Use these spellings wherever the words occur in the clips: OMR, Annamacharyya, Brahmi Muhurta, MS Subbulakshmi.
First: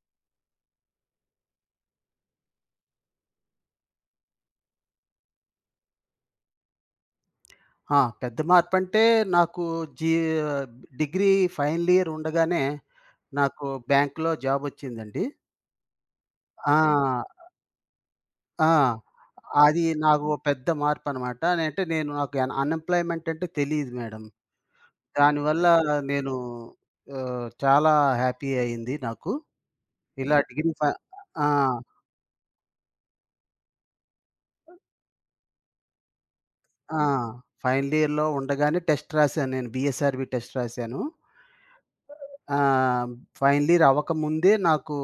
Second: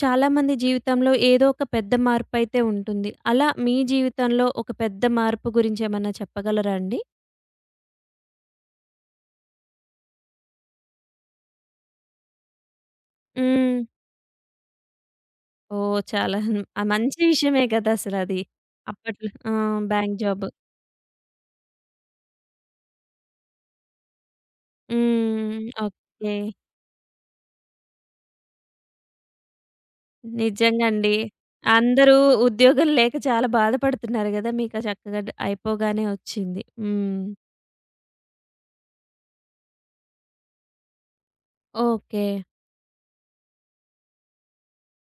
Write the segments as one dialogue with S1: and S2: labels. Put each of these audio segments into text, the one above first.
S1: చాలామంది జీవితంలో ఏదో ఒక పెద్ద మార్పయితే ఉంటుంది. అలా మీ జీవితంలో ఒక పెద్ద మార్పు గురించేమన్నా చెప్పగలరా అండి?
S2: పెద్ద మార్పంటే నాకు జీ డిగ్రీ ఫైనల్ ఇయర్ ఉండగానే నాకు
S1: హ్మ్.
S2: బ్యాంక్‌లో జాబొచ్చిందండి.
S1: ఓహ్! చాలా ఆ మంచి
S2: ఆ!
S1: విషయమే కదా అసలది.
S2: ఆ!
S1: అప్పట్లో ఆ!
S2: అది
S1: బ్యాంక్
S2: నాకు ఓ
S1: జాబ్.
S2: పెద్ద మార్పనమాట. అంటే నేను నాకు అన్‌ఎంప్లాయ్‌మెంట్ అంటే తెలీదు మేడం. దానివల్ల
S1: హ్మ్. ఓకే.
S2: నేను చాలా హ్యాపీ అయింది నాకు. ఇలా డిగ్రీ ఫ
S1: నిజంగా అండి.
S2: ఆ!
S1: అందరూ ఉద్యోగం లేక చాలా బాధపడుతున్నారు గదా! మీకు ఆ చక్కగా అయిపోగానే వచ్చింది.
S2: ఆ!
S1: హ్మ్.
S2: ఫైనల్ ఇయర్‌లో ఉండగానే టెస్ట్ రాశాను నేను. బీఎస్ఆర్‌బీ టెస్ట్ రాశాను.
S1: ఓకే.
S2: ఆ! ఫైనల్ ఇయర్ అవ్వకముందే నాకు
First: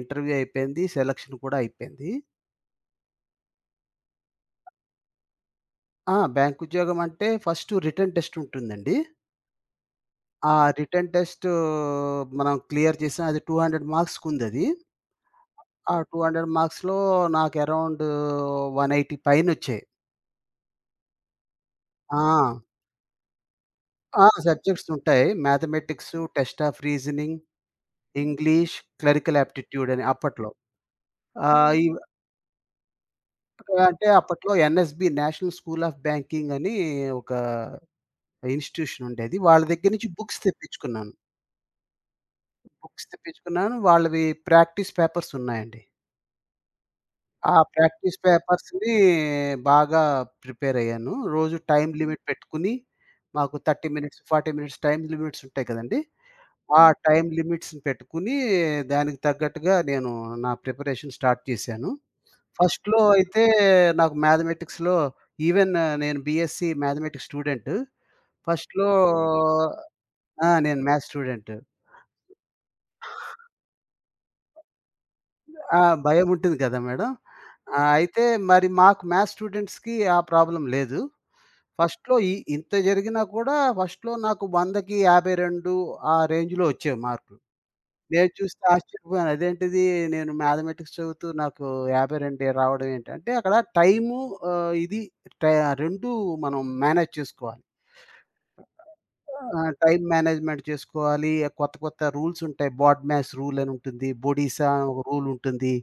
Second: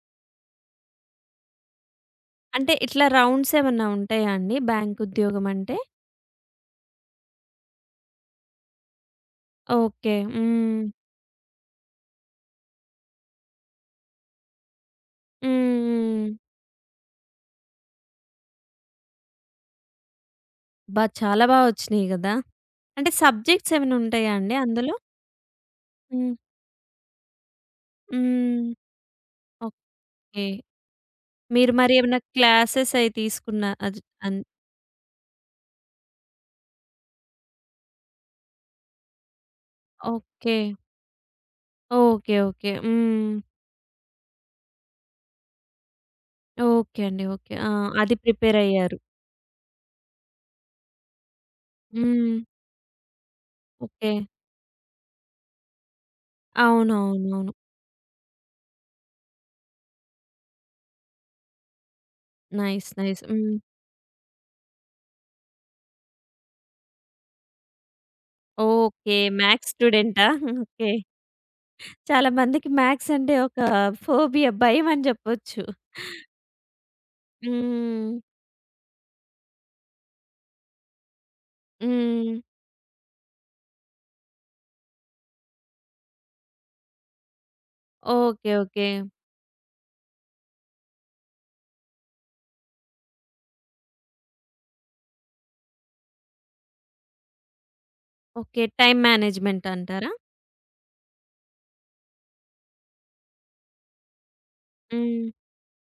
S2: ఇంటర్వ్యూ అయిపోయింది. సెలక్షన్ కూడా అయిపోయింది.
S1: అంటే ఇట్లా రౌండ్స్ ఏమన్నా ఉంటాయా అండి బ్యాంక్ ఉద్యోగం అంటే?
S2: బ్యాంక్ ఉద్యోగం అంటే ఫస్ట్ రిటన్ టెస్ట్ ఉంటుందండి.
S1: ఓకే.
S2: ఆ
S1: హ్మ్.
S2: రిటన్ టెస్ట్ మనం క్లియర్ చేసాం. అది 200 మార్క్స్‌కుందది.
S1: హ్మ్.
S2: ఆ
S1: హ్మ్.
S2: 200 మార్క్స్‌లో నాకు అరౌండ్ 180 పైనొచ్చాయి.
S1: అబ్బా! చాలా బా వచ్చినియి గదా!
S2: ఆ!
S1: అంటే సబ్జెక్ట్స్ ఏమైనా
S2: ఆ!
S1: ఉంటాయా అండి
S2: సబ్జెక్ట్స్
S1: అందులో?
S2: ఉంటాయి. మ్యాథమెటిక్స్,
S1: హ్మ్.
S2: టెస్ట్ ఆఫ్ రీజనింగ్,
S1: హ్మ్.
S2: ఇంగ్లీష్, క్లెరికల్ యాప్టిట్యూడ్ అని
S1: ఓకే.
S2: అప్పట్లో.
S1: మీరు
S2: ఆహ్, ఈ
S1: మరి ఏమైనా క్లాసెస్ అయి తీసుకున్న అది
S2: అంటే
S1: అన్
S2: అప్పట్లో NSB national school of banking అని ఒక ఇన్‌స్టిట్యూషన్ ఉండేది. వాళ్ళ దగ్గర నుంచి బుక్స్
S1: ఓకే.
S2: తెప్పించుకున్నాను.
S1: ఓకే. ఓకే.
S2: బుక్స్
S1: హ్మ్.
S2: తెప్పించుకున్నాను. వాళ్ళవి ప్రాక్టీస్ పేపర్స్ ఉన్నాయండి.
S1: ఓకే అండి. ఓకే.
S2: ఆ
S1: ఆ! అది
S2: ప్రాక్టీస్
S1: ప్రిపేర్
S2: పేపర్స్‌ని
S1: అయ్యారు.
S2: బాగా ప్రిపేర్ అయ్యాను. రోజు టైమ్ లిమిట్
S1: హ్మ్.
S2: పెట్టుకొని, మాకు 30
S1: okay.
S2: Minutes, 40 minutes time limits ఉంటాయి కదండీ! అవును. టైమ్
S1: అవునవునవును.
S2: లిమిట్స్‌ని పెట్టుకొని, దానికి తగ్గట్టుగా నేను నా ప్రిపరేషన్ స్టార్ట్ చేశాను.
S1: నైస్.
S2: ఫస్ట్‌లో
S1: నైస్.
S2: అయితే
S1: హ్మ్.
S2: నాకు మ్యాథమెటిక్స్‌లో ఈవెన్ నేను బీఎస్సీ మ్యాథమెటిక్స్ స్టూడెంటు. ఫస్ట్‌లో
S1: ఓకే. మ్యాథ్స్ స్టూడెంటా?
S2: నేను
S1: ఓకే.
S2: Maths student.
S1: చాలా మందికి మ్యాథ్స్ అంటే ఒక ఫోబియా భయం అని జెప్పొచ్చు.
S2: ఆ! భయం ఉంటుంది కదా మేడం.
S1: హ్మ్.
S2: అయితే మరి మాకు మ్యాథ్స్ స్టూడెంట్స్‌కి ఆ ప్రాబ్లమ్ లేదు. ఫస్ట్‌లో
S1: హ్మ్.
S2: ఇంత జరిగినా కూడా ఫస్ట్‌లో నాకు 100కి 52 ఆ రేంజ్‌లో వచ్చేవి మార్కులు. నేను
S1: ఓకే.
S2: చూస్తే
S1: ఓకే.
S2: ఆశ్చర్యపోయాను. అదేంటిది నేను మ్యాథమెటిక్స్ చదువుతూ నాకు 52 రావడం ఏంటి? అంటే అక్కడ టైము ఆహ్, ఇది టై 2 మనం మేనేజ్ చేసుకోవాలి.
S1: ఓకే. టైమ్ మేనేజ్‌మెంట్
S2: టైమ్
S1: అంటారా?
S2: మేనేజ్‌మెంట్ చేసుకోవాలి. కొత్త కొత్త రూల్స్ ఉంటాయి. బాడ్ మ్యాస్ రూల్ అని ఉంటుంది. బొడీసా అని ఒక రూల్
S1: హ్మ్.
S2: ఉంటుంది.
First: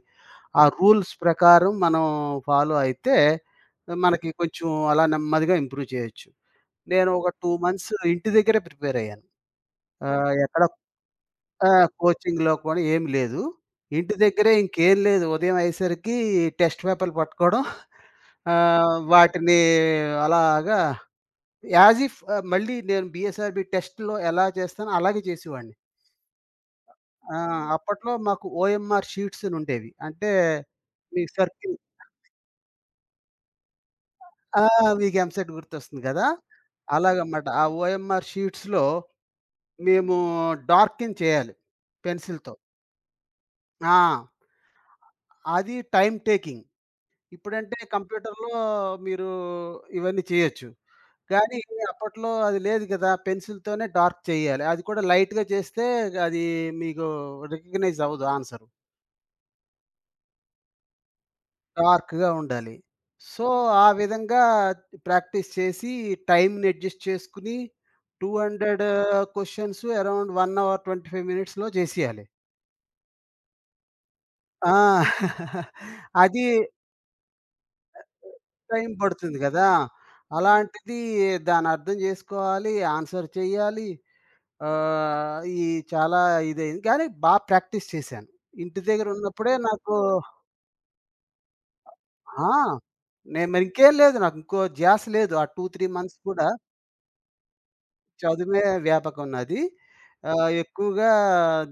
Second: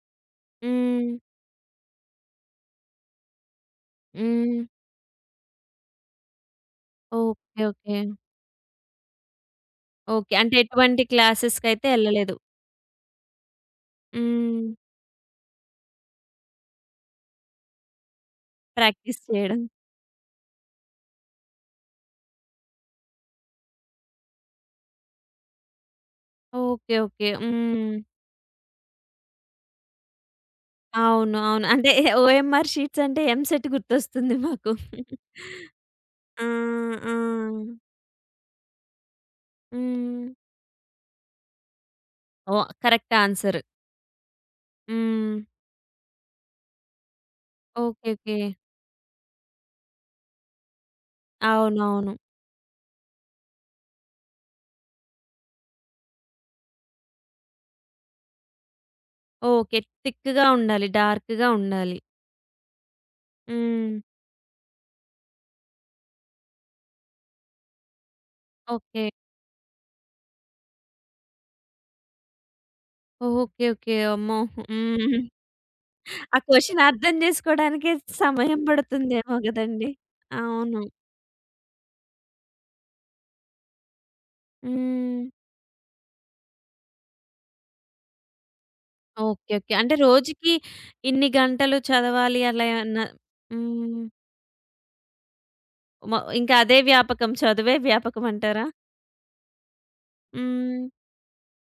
S2: ఆ
S1: హ్మ్.
S2: రూల్స్ ప్రకారం మనం ఫాలో అయితే మనకి
S1: హ్మ్.
S2: కొంచెం అలా నెమ్మదిగా ఇంప్రూవ్ చేయొచ్చు. నేను ఒక 2
S1: ఓకే.
S2: Months
S1: okay.
S2: ఇంటి దగ్గరే ప్రిపేర్ అయ్యాను. ఆహ్,
S1: ఓకే. అంటే
S2: ఎక్కడ
S1: ఎటువంటి
S2: ఆ!
S1: క్లాసెస్‌కైతే ఎళ్ళలేదు.
S2: కోచింగ్‌లో కూడా ఏమి లేదు. ఇంటి దగ్గరే
S1: హ్మ్.
S2: ఇంకేం లేదు. ఉదయం అయ్యేసరికి టెస్ట్ పేపర్‌లు పట్టుకోవడం.
S1: ప్రాక్టీస్
S2: వాటిని
S1: చేయడం.
S2: అలాగా యాజ్ ఇఫ్ మళ్ళీ నేను బీఎస్ఆర్‌బీ టెస్ట్‌లో ఎలా చేస్తానో అలాగే చేసేవాడిని.
S1: ఓకే. ఓకే.
S2: ఆ!
S1: హ్మ్.
S2: అప్పట్లో మాకు ఓఎంఆర్ షీట్స్ అని ఉండేవి. అంటే మీకు
S1: అవును. అవును.
S2: సర్కిల్
S1: అంటే ఓఎంఆర్ షీట్స్ అంటే ఎంసెట్ గుర్తొస్తుంది
S2: ఆ!
S1: మాకు.
S2: మీకు ఎంసెట్ గుర్తొస్తుంది కదా!
S1: ఆ!
S2: అలాగనమాట. ఆ
S1: ఆ!
S2: ఓఎంఆర్ షీట్స్‌లో మేము
S1: హ్మ్.
S2: డార్కింగ్ చేయాలి పెన్సిల్‌తో.
S1: ఓహ్! Correct answer.
S2: ఆ!
S1: హ్మ్.
S2: అది టైమ్ టేకింగ్. ఇప్పుడంటే
S1: ఓకే. ఓకే.
S2: కంప్యూటర్‌లో మీరు ఇవన్నీ చేయొచ్చు. కానీ
S1: అవునవును.
S2: అప్పట్లో అది లేదు గదా! పెన్సిల్‌తోనే డార్క్ చేయాలి. అది కూడా లైట్‌గా చేస్తే అది మీకు రికగ్నైజ్ అవ్వదు ఆన్సరు.
S1: ఓకే. థిక్‌గా ఉండాలి. డార్క్‌గా ఉండాలి.
S2: డార్క్‌గా ఉండాలి. సో, ఆ
S1: హ్మ్.
S2: విధంగా ప్రాక్టీస్ చేసి టైమ్‌ని అడ్జస్ట్ చేసుకొని 200
S1: ఓకే.
S2: క్వెషన్స్ అరౌండ్ 1 అవర్ 25 మినిట్స్‌లో చేసేయాలి.
S1: ఓకే. ఓకే. అమ్మో! హ్మ్.
S2: ఆ!
S1: ఆ
S2: అది
S1: క్వెషన్ అర్థం జేసుకోవడానికే సమయం
S2: టైం
S1: పడుతుందేమో
S2: పడుతుంది గదా!
S1: గదండీ! అవును.
S2: అలాంటిది దానర్థం జేసుకోవాలి. ఆన్సర్ చెయ్యాలి.
S1: హ్మ్.
S2: ఆహ్, ఈ చాలా ఇదయింది. కానీ బా ప్రాక్టీస్ చేశాను. ఇంటి
S1: ఓకే.
S2: దగ్గరున్నప్పుడే
S1: ఓకే.
S2: నాకు
S1: అంటే రోజుకి ఇన్ని గంటలు చదవాలి
S2: ఆ!
S1: అలా ఏమన్నా
S2: నేను మరింకేం
S1: హ్మ్.
S2: లేదు. నాకింకో ధ్యాస లేదు. ఆ 2, 3
S1: మ
S2: మంత్స్ కూడా
S1: ఇంకా అదే వ్యాపకం. చదువే వ్యాపకం
S2: చదువే
S1: అంటారా?
S2: వ్యాపకం నాది.
S1: హ్మ్.
S2: ఎక్కువగా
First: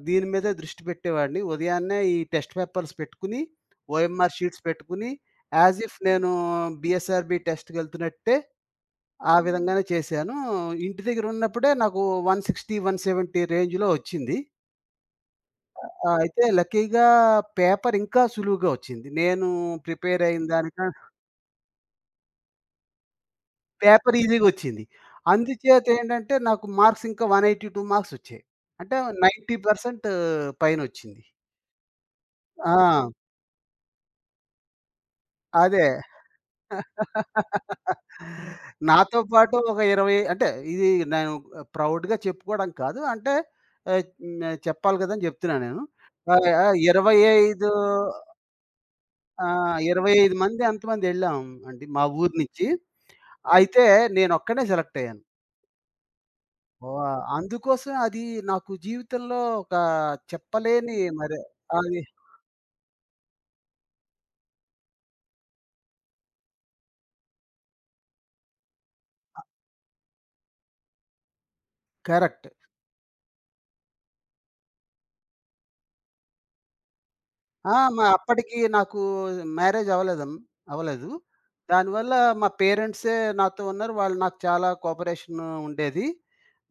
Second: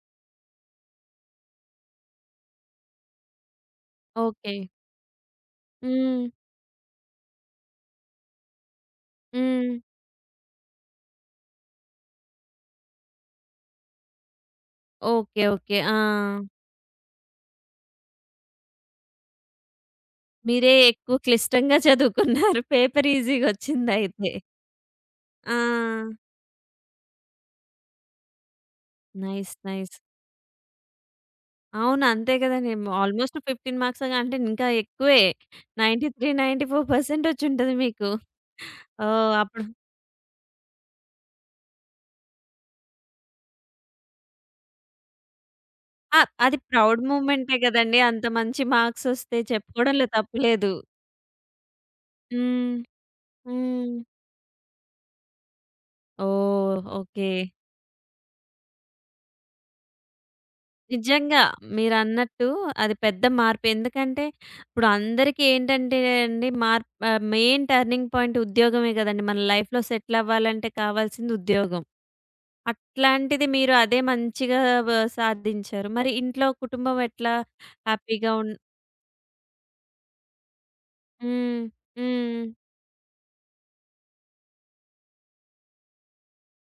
S2: దీని మీదే దృష్టి పెట్టేవాడిని. ఉదయాన్నే ఈ టెస్ట్ పేపర్స్ పెట్టుకుని, ఓఎంఆర్
S1: ఓకే.
S2: షీట్స్ పెట్టుకుని యాస్ ఇఫ్
S1: హ్మ్.
S2: నేను బీఎస్ఆర్‌బీ టెస్ట్‌కెళ్తున్నట్టే ఆ
S1: హ్మ్.
S2: విధంగానే చేశాను. ఇంటి దగ్గరున్నప్పుడే నాకు 160, 170 రేంజ్‌లో వచ్చింది.
S1: ఓకే. ఓకే. ఆ!
S2: అయితే లక్కీగా పేపర్ ఇంకా సులువుగా వచ్చింది. నేను ప్రిపేర్ అయిన
S1: మీరే
S2: దానికన్
S1: ఎక్కువ క్లిష్టంగా చదువుకున్నారు. పేపర్
S2: పేపర్
S1: ఈజీ‌గొచ్చిందయితే.
S2: ఈజీగొచ్చింది. అందుచేత
S1: ఆ!
S2: ఏంటంటే నాకు మార్క్స్ ఇంకా 182 మార్క్స్ వచ్చాయి. అంటే
S1: నైస్.
S2: 90%
S1: నైస్.
S2: పైనొచ్చింది.
S1: అవును. అంతే గదండీ!
S2: ఆ!
S1: ఆల్‌మోస్ట్ 15 మార్క్స్ అగా అంటే ఇంకా ఎక్కువే.
S2: అదే.
S1: 93, 94% వచ్చుంటది మీకు.
S2: నాతో
S1: ఓహ్!
S2: పాటు
S1: అప్పుడు
S2: ఒక 20 అంటే ఇది నేను ప్రౌడ్‌గా చెప్పుకోవడం కాదు. అంటే ఆహ్, హ్మ్. చెప్పాలి కదని చెప్తున్నా నేను.
S1: ఆ!
S2: ఆహ్,
S1: అది
S2: ఆహ్,
S1: ప్రౌడ్ మూమెంటే
S2: 25
S1: గదండీ! అంత మంచి మార్క్స్ వస్తే చెప్పుకోవడంలో
S2: 25
S1: తప్పు
S2: మంది
S1: లేదు.
S2: ఎంతమంది ఎళ్ళాం అండి మా ఊరు నుంచి.
S1: హ్మ్.
S2: అయితే
S1: హ్మ్.
S2: నేనొక్కడినే సెలెక్ట్ అయ్యాను.
S1: ఓహ్! ఓకే.
S2: అందుకోసం అది నాకు జీవితంలో ఒక చెప్పలేని మరి
S1: నిజంగా
S2: అది
S1: మీరన్నట్టు అది పెద్ద మార్పు. ఎందుకంటే ఇప్పుడు అందరికీ ఏంటంటే అండి మెయిన్ టర్నింగ్ పాయింట్ ఉద్యోగమే గదండీ! మన లైఫ్‌లో సెటిల్ అవ్వాలంటే కావాల్సింది ఉద్యోగం.
S2: కరెక్ట్.
S1: అట్లాంటిది మీరు అదే మంచిగా వ సాధించారు. మరి ఇంట్లో కుటుంబం ఎట్లా
S2: మా
S1: హ్యాపీగా
S2: అప్పటికి నాకు మ్యారేజ్ అవ్వలేదు. అవ్వలేదు.
S1: హ్మ్.
S2: దానివల్ల
S1: హ్మ్.
S2: మా పేరెంట్సే నాతో ఉన్నారు. వాళ్ళు నాకు చాలా కోఆపరేషన్ ఉండేది.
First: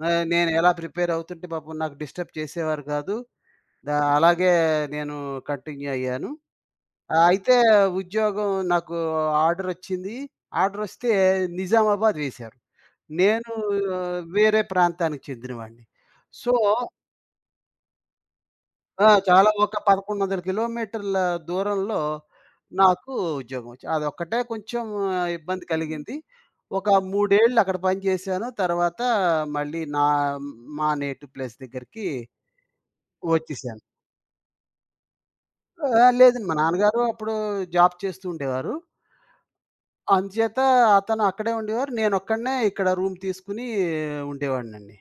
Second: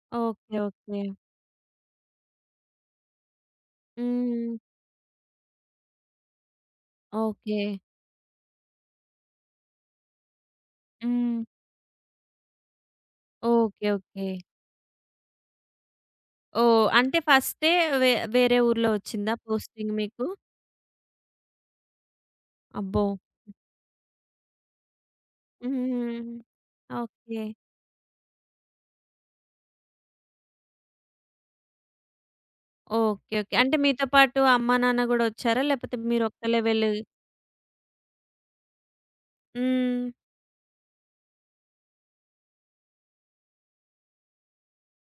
S2: నేను
S1: ఓకే.
S2: ఎలా
S1: ఓకే.
S2: ప్రిపేర్ అవుతుంటే పాపం నాకు డిస్టర్బ్ చేసేవారు కాదు. అలాగే
S1: హ్మ్.
S2: నేను కంటిన్యూ అయ్యాను. అయితే
S1: ఓకే.
S2: ఉద్యోగం నాకు ఆర్డర్ వచ్చింది. ఆర్డర్ వస్తే
S1: హ్మ్.
S2: నిజామాబాద్ వేశారు. నేను
S1: ఓకే. ఓకే.
S2: వేరే ప్రాంతానికి చెందినవాడిని. సో
S1: ఓహ్! అంటే ఫస్టే వే వేరే ఊర్లో
S2: ఆ!
S1: వచ్చిందా
S2: చాలా ఒక
S1: పోస్టింగ్ మీకు?
S2: 11,000 కిలోమీటర్ల దూరంలో
S1: అబ్బో!
S2: నాకు ఉద్యోగం వచ్చింది. అదొక్కటే కొంచెం ఇబ్బంది కలిగింది.
S1: హ్మ్.
S2: ఒక 3
S1: ఓకే.
S2: ఏళ్ళు అక్కడ పని చేశాను. తర్వాత మళ్ళీ నా మా నేటివ్ ప్లేస్ దగ్గరికి
S1: ఓకే. ఓకే. అంటే
S2: వచ్చేసాను.
S1: మీతో పాటు అమ్మా, నాన్న గూడా వచ్చారా?
S2: ఆ!
S1: లేపోతే మీరు
S2: లేదండి. మా
S1: ఒక్కళ్ళే వెళ్లి
S2: నాన్నగారు అప్పుడు జాబ్ చేస్తూ ఉండేవారు.
S1: హ్మ్.
S2: అందుచేత అతను అక్కడే ఉండేవారు. నేనొక్కడినే ఇక్కడ రూమ్ తీసుకొని ఉండేవాడినండి.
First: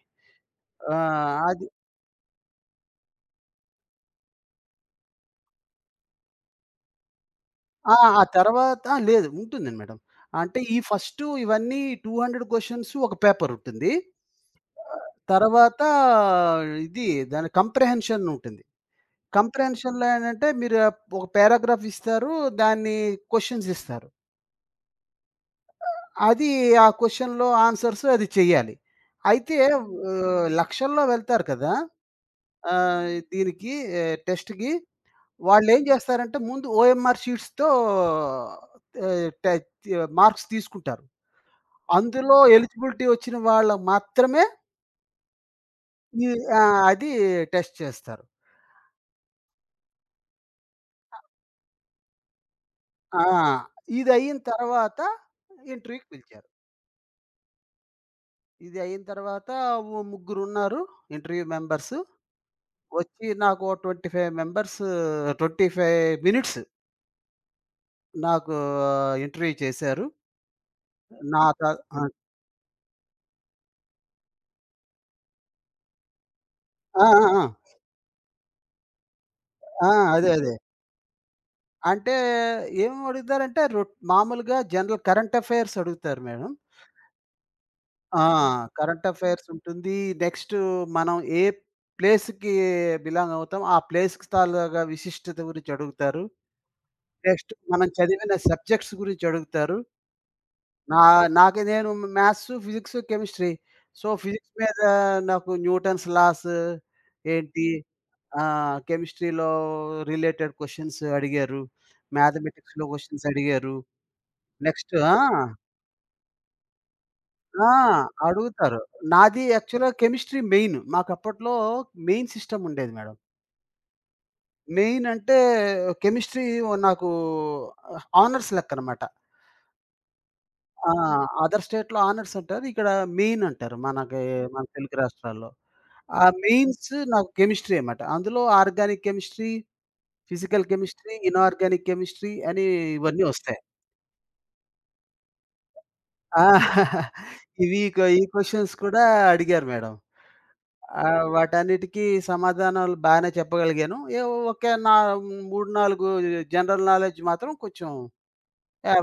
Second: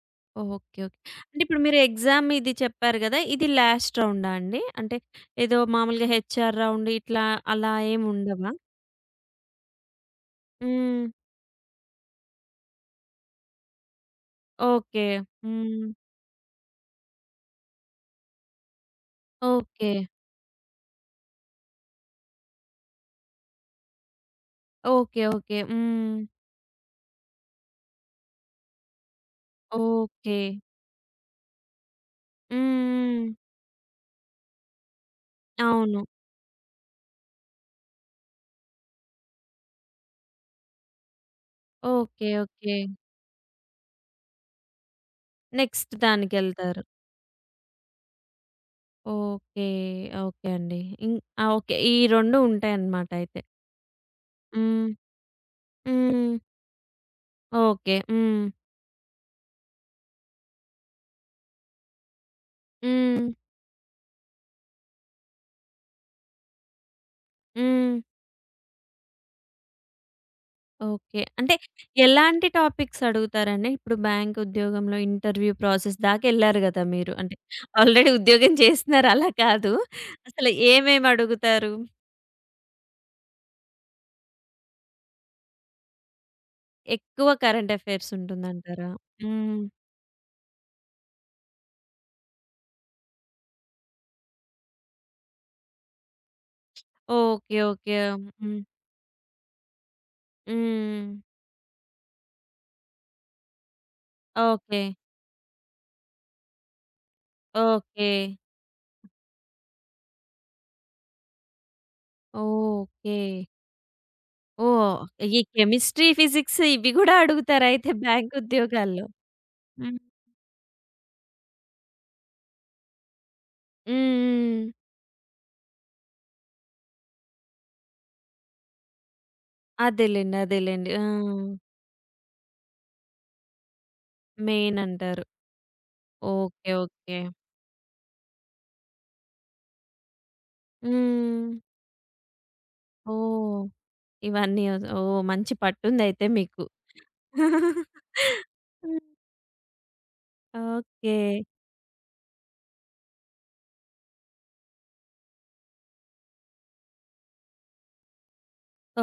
S1: ఓకే.
S2: ఆ!
S1: ఓకే. అంటే ఇప్పుడు
S2: అది
S1: మీరు ఎగ్జామ్ ఇది చెప్పారు గదా! ఇది లాస్ట్ రౌండా అండి? అంటే ఏదో మామూలుగా హెచ్‌ఆర్ రౌండ్ ఇట్లా అలా
S2: ఆ!
S1: ఏమి
S2: ఆ
S1: ఉండవా?
S2: తర్వాత లేదు. ఉంటుందండి మేడం. అంటే ఈ
S1: హ్మ్.
S2: ఫస్టు ఇవన్నీ 200 క్వెషన్స్ ఒక పేపర్ ఉంటుంది.
S1: ఓకే.
S2: ఆహ్, తర్వాత
S1: హ్మ్.
S2: ఇది దాని కంప్రిహెన్షన్ ఉంటుంది.
S1: ఓకే.
S2: కంప్రిహెన్షన్‌లో ఏంటంటే మీరు ఒక పారాగ్రాఫ్ ఇస్తారు. దాన్ని క్వెషన్స్ ఇస్తారు.
S1: ఓకే. ఓకే. హ్మ్.
S2: అది ఆ క్వెషన్‌లో ఆన్సర్స్ అది చేయాలి. అయితే
S1: ఓకే. హ్మ్.
S2: లక్షల్లో వెళ్తారు కదా!
S1: హ్మ్.
S2: దీనికి టెస్ట్‌కి వాళ్ళేం
S1: అవును.
S2: జేస్తారంటే ముందు ఓఎంఆర్ షీట్స్‌తో ఆహ్, ట తి మార్క్స్ తీసుకుంటారు.
S1: ఓకే.
S2: అందులో
S1: ఓకే.
S2: ఎలిజిబిలిటీ వచ్చిన వాళ్ళకి మాత్రమే
S1: నెక్స్ట్
S2: ఈ ఆ!
S1: దానికెళ్తారు.
S2: అది టెస్ట్ చేస్తారు.
S1: ఓకే. ఓకే అండి. ఇం ఆ! ఓకే. ఈ 2 ఉంటాయన్నమాట
S2: ఆ!
S1: అయితే.
S2: ఇదయిన
S1: హ్మ్.
S2: తర్వాత ఇంటర్వ్యూకి
S1: హ్మ్.
S2: పిలిచారు.
S1: ఓకే. హ్మ్.
S2: ఇది అయిన తర్వాత ఓ ముగ్గురున్నారు ఇంటర్వ్యూ మెంబర్స్.
S1: హ్మ్.
S2: వచ్చి నాకు ఓ 25 మెంబర్స్ 25 మినిట్స్
S1: హ్మ్.
S2: నాకు ఇంటర్వ్యూ చేశారు.
S1: ఓకే.
S2: నా
S1: అంటే
S2: త ఆ!
S1: ఎలాంటి టాపిక్స్ అడుగుతారండి? ఇప్పుడు బ్యాంక్ ఉద్యోగంలో ఇంటర్వ్యూ ప్రాసెస్ దాకెళ్లారు గదా
S2: ఆ!
S1: మీరు. అంటే
S2: ఆ!
S1: ఆల్రెడీ ఉద్యోగం చేస్తున్నారు అలా కాదు.
S2: ఆ! అదే.
S1: అసలు
S2: అదే.
S1: ఏమేమి అడుగుతారు?
S2: అంటే ఏం అడుగుతారంటే రొట్ మామూలుగా జనరల్ కరెంట్ అఫైర్స్ అడుగుతారు మేడం.
S1: ఎక్కువ కరెంట్ అఫైర్స్
S2: ఆ!
S1: ఉంటుందంటారా?
S2: కరెంట్ అఫైర్స్
S1: హ్మ్.
S2: ఉంటుంది. నెక్స్ట్ మనం ఏ ప్లేస్‌కి బిలాంగ్ అవుతాం. ఆ ప్లేస్‌కి తాలూకా విశిష్టత గురించి అడుగుతారు. Next
S1: okay.
S2: మనం
S1: ఓకే.
S2: చదివిన
S1: హ్మ్.
S2: సబ్జెక్ట్స్ గురించి అడుగుతారు. నా
S1: హ్మ్.
S2: నాకు నేను maths, physics, chemistry. So, physics మీద
S1: ఓకే.
S2: నాకు న్యూటన్స్ లాస్ ఏంటి?
S1: ఓకే.
S2: కెమిస్ట్రీలో రిలేటెడ్ క్వెషన్స్ అడిగారు. మ్యాథమెటిక్స్‌లో
S1: ఓకే.
S2: క్వెషన్స్ అడిగారు. నెక్స్ట్
S1: ఓహ్!
S2: ఆ!
S1: ఈ కెమిస్ట్రీ, ఫిజిక్స్ ఇవి గూడా అడుగుతారా
S2: ఆ!
S1: అయితే బ్యాంక్
S2: అడుగుతారు.
S1: ఉద్యోగాల్లో?
S2: నాది
S1: హ్మ్.
S2: యాక్చువల్‌గా
S1: హ్మ్.
S2: Chemistry main. మాకప్పట్లో మెయిన్ సిస్టమ్ ఉండేది మేడం.
S1: హ్మ్.
S2: మెయిన్ అంటే కెమిస్ట్రీ నాకు ఆనర్స్ లెక్కనమాట.
S1: అదేలెండి. అదేలెండి.
S2: ఆ!
S1: ఆ!
S2: అదర్ స్టేట్‌లో ఆనర్స్ అంటారు. ఇక్కడ మెయిన్ అంటారు. మనకి మన
S1: మెయిన్
S2: తెలుగు
S1: అంటారు.
S2: రాష్ట్రాల్లో. ఆ
S1: ఓకే.
S2: Mains
S1: okay.
S2: నాకు కెమిస్ట్రీ అన్నమాట. అందులో ఆర్గానిక్ కెమిస్ట్రీ, ఫిజికల్ కెమిస్ట్రీ,
S1: హ్మ్.
S2: ఇనార్గానిక్ కెమిస్ట్రీ అని ఇవన్నీ వస్తాయి.
S1: ఓహ్! ఇవన్నీ ఓస్ ఓహ్! మంచి పట్టుందయితే మీకు.
S2: ఆ! ఇవి ఈ క్వెషన్స్ కూడా
S1: హ్మ్.
S2: అడిగారు మేడం. ఆ!
S1: ఓకే.
S2: వాటన్నిటికి సమాధానాలు బానే చెప్పగలిగాను. ఏవో ఒక నా 3, 4 జనరల్ నాలెడ్జ్ మాత్రం కొంచెం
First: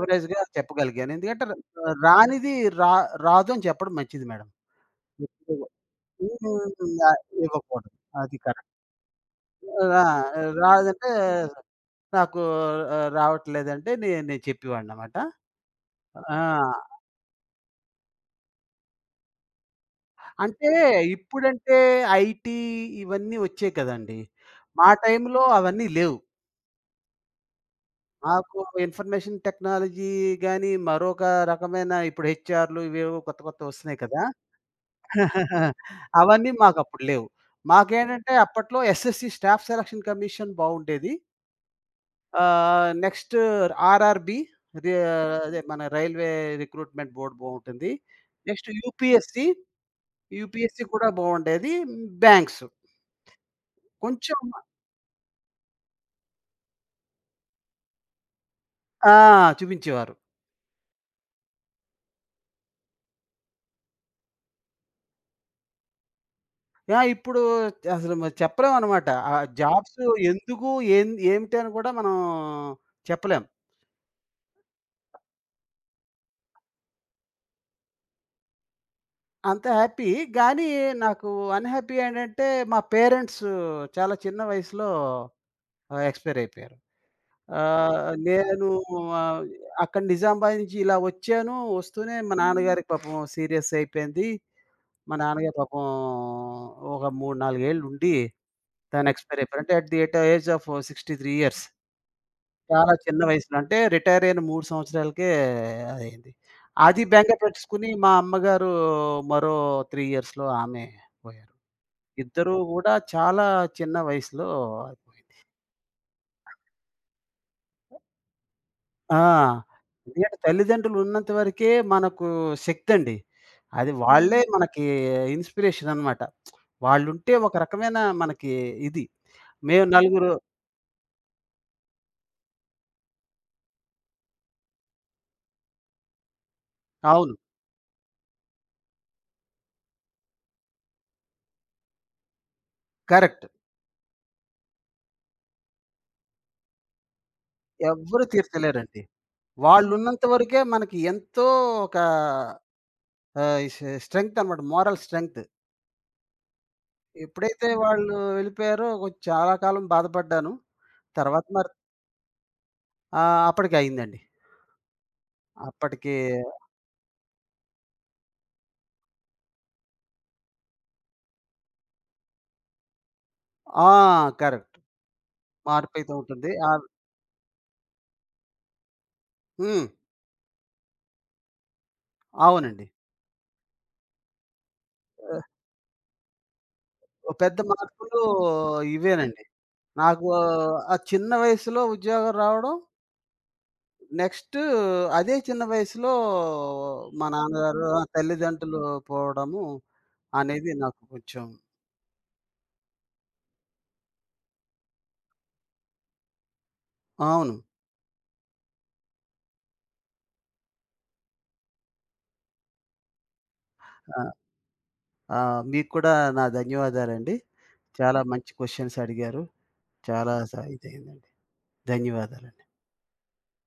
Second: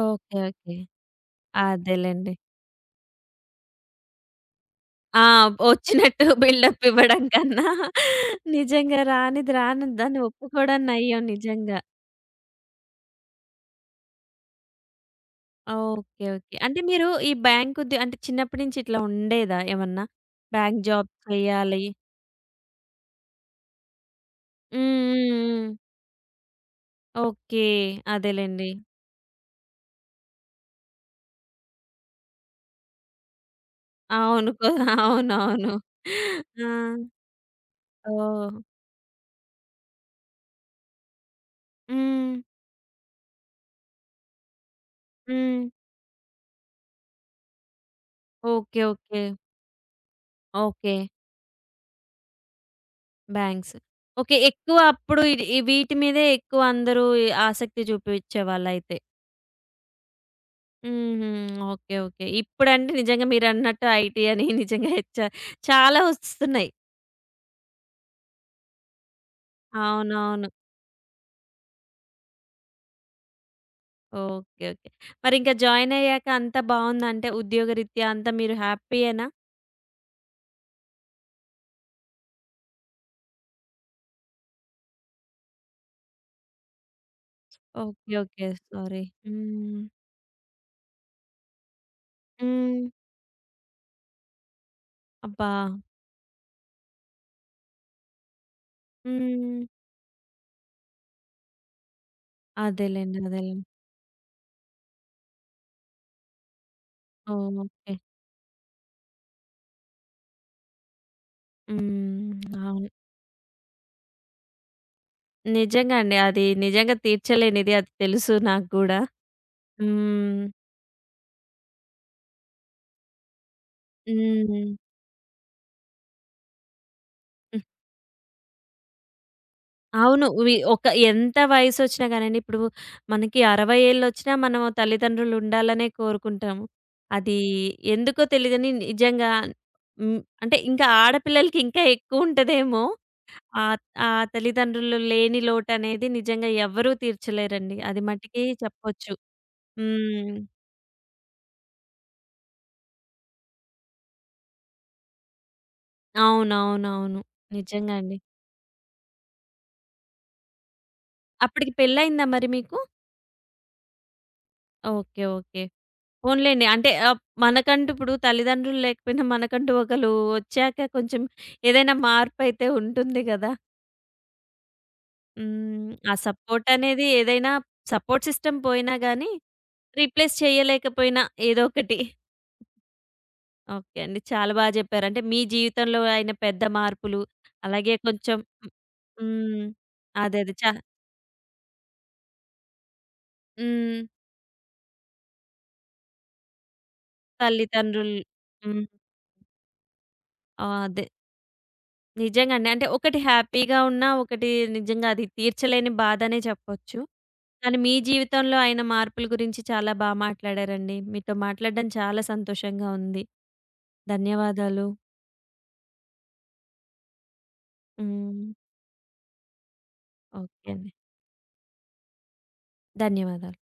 S1: ఓకే. ఓకే.
S2: చెప్పగలిగాను. ఎందుకంటే ర
S1: అదేలెండి.
S2: రానిది రా రాదు అని చెప్పడం మంచిది మేడం.
S1: ఆ!
S2: ఎక్కువగా.
S1: వచ్చినట్టు బిల్డప్
S2: హ్మ్. న
S1: ఇవ్వడం కన్నా
S2: ఇవ్వకూడదు. అది కరెక్ట్.
S1: నిజంగా రానిది
S2: రా
S1: రానిదని ఒప్పుకోవడం
S2: రాదంటే
S1: నయ్యం నిజంగా.
S2: నాకు రావట్లేదంటే నేను చెప్పేవాడిననమాట.
S1: ఓకే. ఓకే. అంటే
S2: ఆ!
S1: మీరు ఈ బ్యాంక్ ఉద్యో అంటే చిన్నప్పటి నుంచి ఇట్లా ఉండేదా ఏమన్నా?
S2: అంటే
S1: బ్యాంక్ జాబ్
S2: ఇప్పుడంటే
S1: చేయాలి.
S2: ఐటీ ఇవన్నీ వచ్చాయి కదండీ!
S1: హ్మ్.
S2: మా
S1: హ్మ్.
S2: టైంలో
S1: హ్మ్.
S2: అవన్నీ లేవు.
S1: ఓకే.
S2: నాకు
S1: అదేలెండి.
S2: ఇన్ఫర్మేషన్ టెక్నాలజీ గాని, మరొక రకమైన ఇప్పుడు హెచ్ఆర్‌లు ఇవేవో కొత్త కొత్తవి వస్తున్నాయి కదా!
S1: అవును. అవునవును.
S2: అవన్నీ
S1: ఆ!
S2: మాకప్పుడు లేవు. మాకేంటంటే
S1: ఓహ్!
S2: అప్పట్లో ఎస్ఎస్‌సి స్టాఫ్ సెలక్షన్ కమిషన్ బావుండేది.
S1: హ్మ్.
S2: నెక్స్ట్ ఆర్ఆర్‌బీ రే అదే
S1: హ్మ్.
S2: మన రైల్వే రిక్రూట్‌మెంట్ బోర్డ్ బావుంటుంది. Next
S1: okay. Okay.
S2: UPSC, UPSC
S1: okay.
S2: కూడా బావుండేది. Banks
S1: banks.
S2: కొంచెం
S1: ఓకే. ఎక్కువ అప్పుడు ఇది ఈ వీటి మీదే ఎక్కువ అందరూ ఈ ఆసక్తి చూపిచ్చేవాళ్ళయితే.
S2: ఆ! చూపించేవారు.
S1: హుహు. ఓకే. ఓకే. ఇప్పుడంటే నిజంగా మీరన్నట్టు ఐటీ అని నిజంగా హెచ్ ఆర్ చాలా వస్తున్నాయి.
S2: ఇప్పుడు అసలు మరి చెప్పలేమనమాట. జాబ్స్
S1: అవునవును.
S2: ఎందుకు? ఏమిటి అని కూడా మనం చెప్పలేం.
S1: ఓకే. ఓకే. మరింక జాయినయ్యాక అంతా బావుందా? అంటే ఉద్యోగరీత్యా అంతా మీరు హ్యాపీయేనా?
S2: అంత హ్యాపీ. గానీ నాకు అన్‌హ్యాపీ ఏంటంటే మా పేరెంట్స్ చాలా చిన్న వయసులో ఎక్స్‌పైర్ అయిపోయారు. ఆహ్,
S1: ఓకే. ఓకే.
S2: నేను
S1: సారీ.
S2: ఆహ్,
S1: హ్మ్.
S2: అక్కడ నిజామాబాద్ నుంచి ఇలా వచ్చాను. వస్తూనే మా
S1: హ్మ్.
S2: నాన్నగారికి పాపం సీరియస్ అయిపోయింది. మా
S1: అబ్బా!
S2: నాన్నగారు పాపం ఒక 3, 4 ఏళ్లుండి తను ఎక్స్‌పైర్ అయిపోయారు.
S1: హ్మ్.
S2: అంటే at the at age of 63 years. చాలా
S1: అదేలెండి.
S2: చిన్న వయసులో.
S1: అదేలెండి.
S2: అంటే రిటైర్ అయిన 3 సంవత్సరాలకే అదయింది. అది బెంగ పెట్టుకుని
S1: ఓకే.
S2: మా అమ్మగారు మరో 3 ఇయర్స్‌లో ఆమె పోయారు.
S1: హ్మ్.
S2: ఇద్దరూ
S1: అవును.
S2: గూడా చాలా చిన్న వయసులో అయిపోయింది.
S1: నిజంగా అండి. అది నిజంగా తీర్చలేనిది అది తెలుసు నాకు గూడా.
S2: ఆ! ఎందుకంటే
S1: హ్మ్.
S2: తల్లిదండ్రులు ఉన్నంత వరకే మనకు శక్తండి. అది వాళ్ళే హ్మ్.
S1: హ్మ్.
S2: మనకి ఇన్‌స్పిరేషన్ అనమాట. వాళ్ళుంటే ఒక
S1: హ్మ్.
S2: రకమైన మనకి ఇది. మేము
S1: అవును.
S2: నలుగురు
S1: ఒక ఎంత వయసొచ్చినా గానండి ఇప్పుడు మనకి 60 ఏళ్ళొచ్చినా మనం తల్లిదండ్రులు ఉండాలనే కోరుకుంటాము.
S2: అవును.
S1: అది ఎందుకో తెలీదని నిజంగా హ్మ్. అంటే ఇంకా ఆడపిల్లలకి ఇంకా ఎక్కువుంటదేమో!
S2: కరెక్ట్.
S1: ఆ! ఆ తల్లిదండ్రులు లేని లోటనేది నిజంగా ఎవ్వరూ తీర్చలేరండి. అది
S2: ఎవ్వరు
S1: మటికి
S2: తీర్చలేరండి.
S1: చెప్పొచ్చు.
S2: వాళ్ళున్నంత
S1: హ్మ్.
S2: వరకే మనకి ఎంతో ఒక ఆహ్, ఈ స్ట్రె స్ట్రెంగ్త్ అనమాట. Moral strength.
S1: అవునవునవును.
S2: ఎప్పుడైతే
S1: నిజంగా
S2: వాళ్ళు
S1: అండి.
S2: వెళ్ళిపోయారో కొంచెం చాలా కాలం బాధపడ్డాను. తర్వాత మరి
S1: అప్పటికి పెళ్లయిందా మరి మీకు?
S2: ఆ! అప్పటికి అయిందండి.
S1: ఓకే. ఓకే.
S2: అప్పటికి
S1: పోన్లేండి. అంటే మనకంటూ ఇప్పుడు తల్లిదండ్రులు లేకపోయినా మనకంటూ ఒకళ్ళు వచ్చాక కొంచెం ఏదైనా మార్పయితే ఉంటుంది గదా!
S2: ఆ! కరెక్ట్.
S1: హ్మ్.
S2: మార్పయితే
S1: ఆ
S2: ఉంటుంది.
S1: సపోర్ట్
S2: ఆహ్,
S1: అనేది ఏదైనా సపోర్ట్ సిస్టమ్ పోయినా గానీ,
S2: హ్మ్.
S1: రీప్లేస్ చేయలేకపోయినా ఏదో ఒకటి.
S2: అవునండి.
S1: ఓకే అండి. చాలా బా జెప్పారు. అంటే మీ
S2: ఆహ్,
S1: జీవితంలో అయిన పెద్ద మార్పులు,
S2: ఓ పెద్ద
S1: అలాగే
S2: మార్పులు
S1: కొంచెం
S2: ఇవేనండి.
S1: హ్మ్.
S2: నాకు
S1: అదే. అదే.
S2: ఆ చిన్న వయసులో ఉద్యోగం రావడం,
S1: హ్మ్.
S2: నెక్స్ట్ అదే చిన్న వయసులో మా నాన్నగారు, ఆ
S1: తల్లిదండ్రులు.
S2: తల్లిదండ్రులు
S1: హ్మ్.
S2: పోవడము
S1: ఆ!
S2: అనేది నాకు
S1: అదే.
S2: కొంచెం
S1: నిజంగానే. అంటే ఒకటి హ్యాపీగా ఉన్నా, ఒకటి నిజంగా అది తీర్చలేని బాధనే చెప్పొచ్చు.
S2: అవును.
S1: కానీ మీ జీవితంలో అయిన మార్పుల గురించి చాలా బా మాట్లాడారండి. మీతో మాట్లాడడం చాలా సంతోషంగా ఉంది. ధన్యవాదాలు.
S2: ఆ! మీకు కూడా నా ధన్యవాదాలండి. చాలా
S1: హ్మ్.
S2: మంచి క్వెషన్స్ అడిగారు. చాలా స
S1: ఓకే అండి.
S2: ఇదయిందండి. ధన్యవాదాలు.
S1: ధన్యవాదాలు.